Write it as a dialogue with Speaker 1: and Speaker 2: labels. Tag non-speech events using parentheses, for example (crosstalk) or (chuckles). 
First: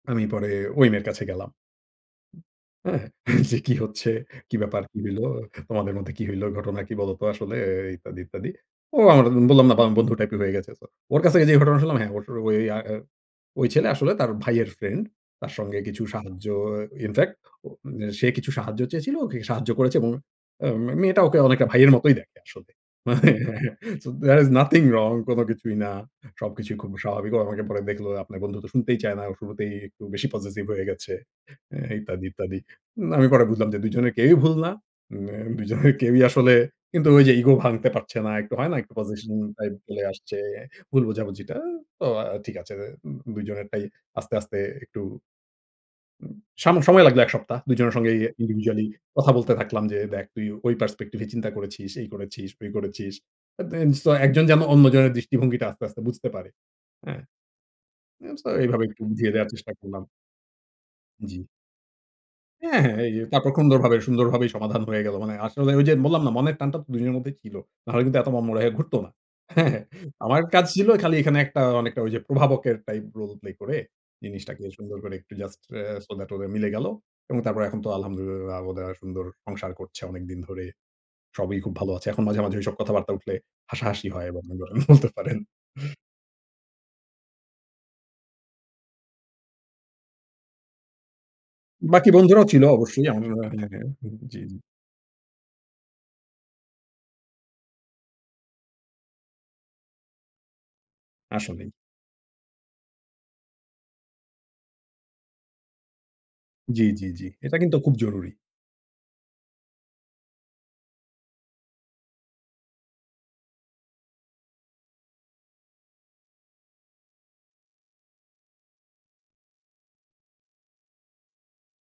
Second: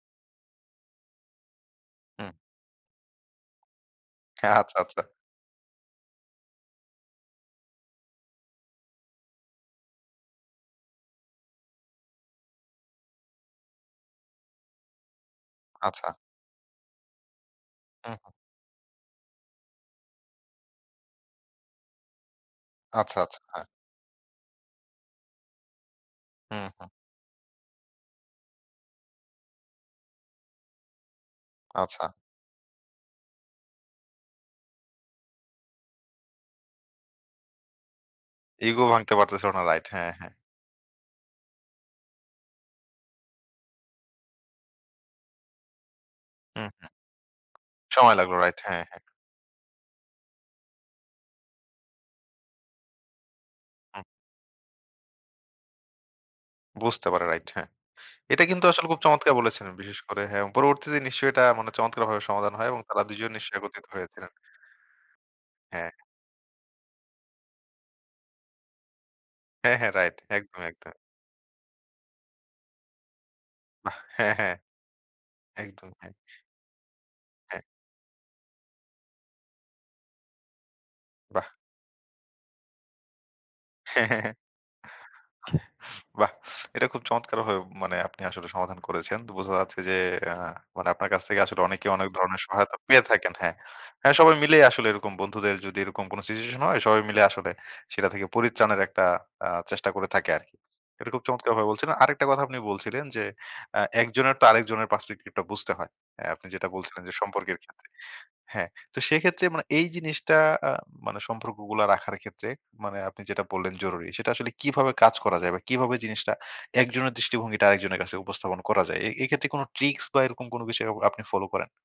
Speaker 1: আমি পরে ওই মেয়ের কাছে গেলাম।
Speaker 2: হুম।
Speaker 1: হ্যাঁ? এইযে, "কি হচ্ছে,
Speaker 2: খা
Speaker 1: কি
Speaker 2: আচ্ছা
Speaker 1: ব্যাপার, কি
Speaker 2: আচ্ছা।
Speaker 1: হইলো, তোমাদের মধ্যে কী হইলো, ঘটনা কি বলতো এ আসলে?" ইত্যাদি, ইত্যাদি। ও আমাদের বললাম না? বন্ধু টাইপ এর হয়ে গেছে। সো, ওর কাছ থেকে যে ঘটনা শুনলাম। হ্যাঁ, ও ওই, আ ওই ছেলে আসলে তার ভাইয়ের ফ্রেন্ড। তার সঙ্গে কিছু
Speaker 2: আচ্ছা।
Speaker 1: সাহায্য, ইনফেক্ট
Speaker 2: হু,
Speaker 1: সে
Speaker 2: হু।
Speaker 1: কিছু সাহায্য চেয়েছিল, ওকে সাহায্য করেছে এবং আ মেয়েটা ওকে অনেকটা ভাইয়ের মতোই দেখে আসলে।
Speaker 2: আচ্ছা,
Speaker 1: মানে
Speaker 2: আচ্ছা। হ্যাঁ।
Speaker 1: (chuckles) So, there is nothing wrong. কোন কিছুই না।
Speaker 2: হুম,
Speaker 1: সবকিছুই
Speaker 2: হুম।
Speaker 1: খুব স্বাভাবিক। ও আমাকে পরে দেখল, "আপনার বন্ধু তো শুনতেই চায় না। ও শুরুতেই একটু বেশি পজেসিভ হয়ে গেছে।" হ্যাঁ,
Speaker 2: আচ্ছা।
Speaker 1: ইত্যাদি, ইত্যাদি। না, আমি পরে বুঝলাম যে, ২ জনের কেউই ভুল না। উন্যা ২ জনের কেউই আসলে, কিন্তু ওই যে ইগো ভাঙতে পারছে না। একটু হয় না?
Speaker 2: ইগো
Speaker 1: একটু
Speaker 2: ভাঙতে
Speaker 1: পজেশন
Speaker 2: পারতেছিল না।
Speaker 1: Type
Speaker 2: right.
Speaker 1: চলে
Speaker 2: হ্যাঁ, হ্যাঁ।
Speaker 1: আসছে। ভুল বোঝাবুঝিটা, তো ঠিক আছে। এ ২ জনেরটাই আস্তে আস্তে একটু উম
Speaker 2: হুম,
Speaker 1: সাম
Speaker 2: হু।
Speaker 1: সময় লাগলো ১ সপ্তাহ। ২ জনের সঙ্গে
Speaker 2: সময় লাগলো, রাইট। হ্যাঁ,
Speaker 1: ইন্ডিভিজুয়ালি
Speaker 2: হ্যাঁ।
Speaker 1: কথা বলতে থাকলাম যে, "দেখ তুই ঐ পার্সপেক্টিভ এ চিন্তা করেছিস, এই করেছিস, ওই করেছিস।" এত এ
Speaker 2: হুম।
Speaker 1: সো, একজন যেন অন্যজনের দৃষ্টিভঙ্গিটা আস্তে, আস্তে বুঝতে পারে।
Speaker 2: বুঝতে
Speaker 1: হ্যাঁ?
Speaker 2: পারে রাইট। হ্যাঁ।
Speaker 1: এ
Speaker 2: এটা
Speaker 1: সো
Speaker 2: কিন্তু
Speaker 1: এভাবে
Speaker 2: আসলে খুব
Speaker 1: একটু বুঝিয়ে
Speaker 2: চমৎকার
Speaker 1: দেওয়ার
Speaker 2: বলেছেন।
Speaker 1: চেষ্টা
Speaker 2: বিশেষ
Speaker 1: করলাম।
Speaker 2: করে হ্যাঁ, পরবর্তীতে নিশ্চয়ই
Speaker 1: জ্বি।
Speaker 2: এটা মনে চমৎকারভাবে সমাধান হয় এবং
Speaker 1: হ্যাঁ, হ্যাঁ।
Speaker 2: তারা
Speaker 1: এই
Speaker 2: ২ জন
Speaker 1: তারপর
Speaker 2: নিশ্চয়ই একত্রিত
Speaker 1: কুন্দরভাবে
Speaker 2: হয়েছিলেন
Speaker 1: সুন্দরভাবেই সমাধান হয়ে গেল। মানে আসলে ওই
Speaker 2: হ্যাঁ।
Speaker 1: যে বললাম না? মনের টানটা তো ২ জনের মধ্যেই ছিল। নাহলে কিন্তু এত মনমরা হয়ে ঘুরত না। হ্যাঁ,
Speaker 2: হ্যাঁ,
Speaker 1: হ্যাঁ?
Speaker 2: হ্যাঁ, রাইট।
Speaker 1: আমার
Speaker 2: একদম,
Speaker 1: কাজ ছিল,
Speaker 2: একদম।
Speaker 1: খালি এখানে একটা অনেকটা ওই যে, প্রভাবকের টাইপ রোল প্লে করে,
Speaker 2: বাহ! হ্যাঁ, হ্যাঁ।
Speaker 1: জিনিসটাকে সুন্দর করে একটু জাস্ট এ
Speaker 2: একদম।
Speaker 1: সো
Speaker 2: হ্যাঁ।
Speaker 1: দ্যাট, ওদের মিলে গেলো। এবং
Speaker 2: হ্যাঁ।
Speaker 1: তারপরে এখন তো আলহামদুলিল্লাহয ওদের আর সুন্দর সংসার করছে অনেকদিন ধরে।
Speaker 2: বাহ!
Speaker 1: সবই খুব ভালো আছে। এখন মাঝে, মাঝে ঐসব কথাবার্তা উঠলে,
Speaker 2: হ্যাঁ,
Speaker 1: হাসাহাসি
Speaker 2: হ্যাঁ,
Speaker 1: হয়
Speaker 2: হ্যাঁ।
Speaker 1: এবং বলতে পারেন। (chuckles)
Speaker 2: বাহ! এটা খুব চমৎকার ভাবে মানে, আপনি আসলে সমাধান করেছেন। বোঝা যাচ্ছে যে, আ মানে আপনার কাছ থেকে আসলে অনেকেই, অনেক
Speaker 1: বাকি
Speaker 2: ধরনের
Speaker 1: বন্ধুরাও ছিল
Speaker 2: সহায়তা পেয়ে
Speaker 1: অবশ্যই, আমার
Speaker 2: থাকেন। হ্যাঁ। হ্যাঁ,
Speaker 1: (unintelligible)
Speaker 2: সবাই
Speaker 1: জি, জি।
Speaker 2: মিলেই আসলে এরকম বন্ধুদের যদি, এরকম কোন সিচুয়েশন হয়? সবাই মিলে আসলে, সেটা থেকে পরিত্রাণের একটা আ চেষ্টা করে থাকে আরকি। এটা খুব চমৎকার ভাবে
Speaker 1: আসলেই।
Speaker 2: বলছিলেন। আরেকটা কথা আপনি বলছিলেন যে, আ একজনের তো আরেকজনের পার্সপেক্টিভ টা বুঝতে হয়। অ্যা আপনি যেটা
Speaker 1: জ্বী,
Speaker 2: বলছিলেন
Speaker 1: জ্বী,
Speaker 2: যে,
Speaker 1: জ্বী।
Speaker 2: সম্পর্কের
Speaker 1: এটা কিন্তু
Speaker 2: ক্ষেত্রে।
Speaker 1: খুব জরুরি।
Speaker 2: হ্যাঁ, তো সেক্ষেত্রে মানে এই জিনিসটা আ মানে, সম্পর্কগুলা রাখার ক্ষেত্রে, মানে আপনি যেটা বললেন জরুরি; সেটা আসলে কিভাবে কাজ করা যায় বা কিভাবে জিনিসটা একজনের দৃষ্টিভঙ্গিটা, আরেকজনের কাছে উপস্থাপন করা যায়? এ এক্ষেত্রে কোন ট্রিকস বা এরকম কোন বিষয় অ আপনি ফলো করেন?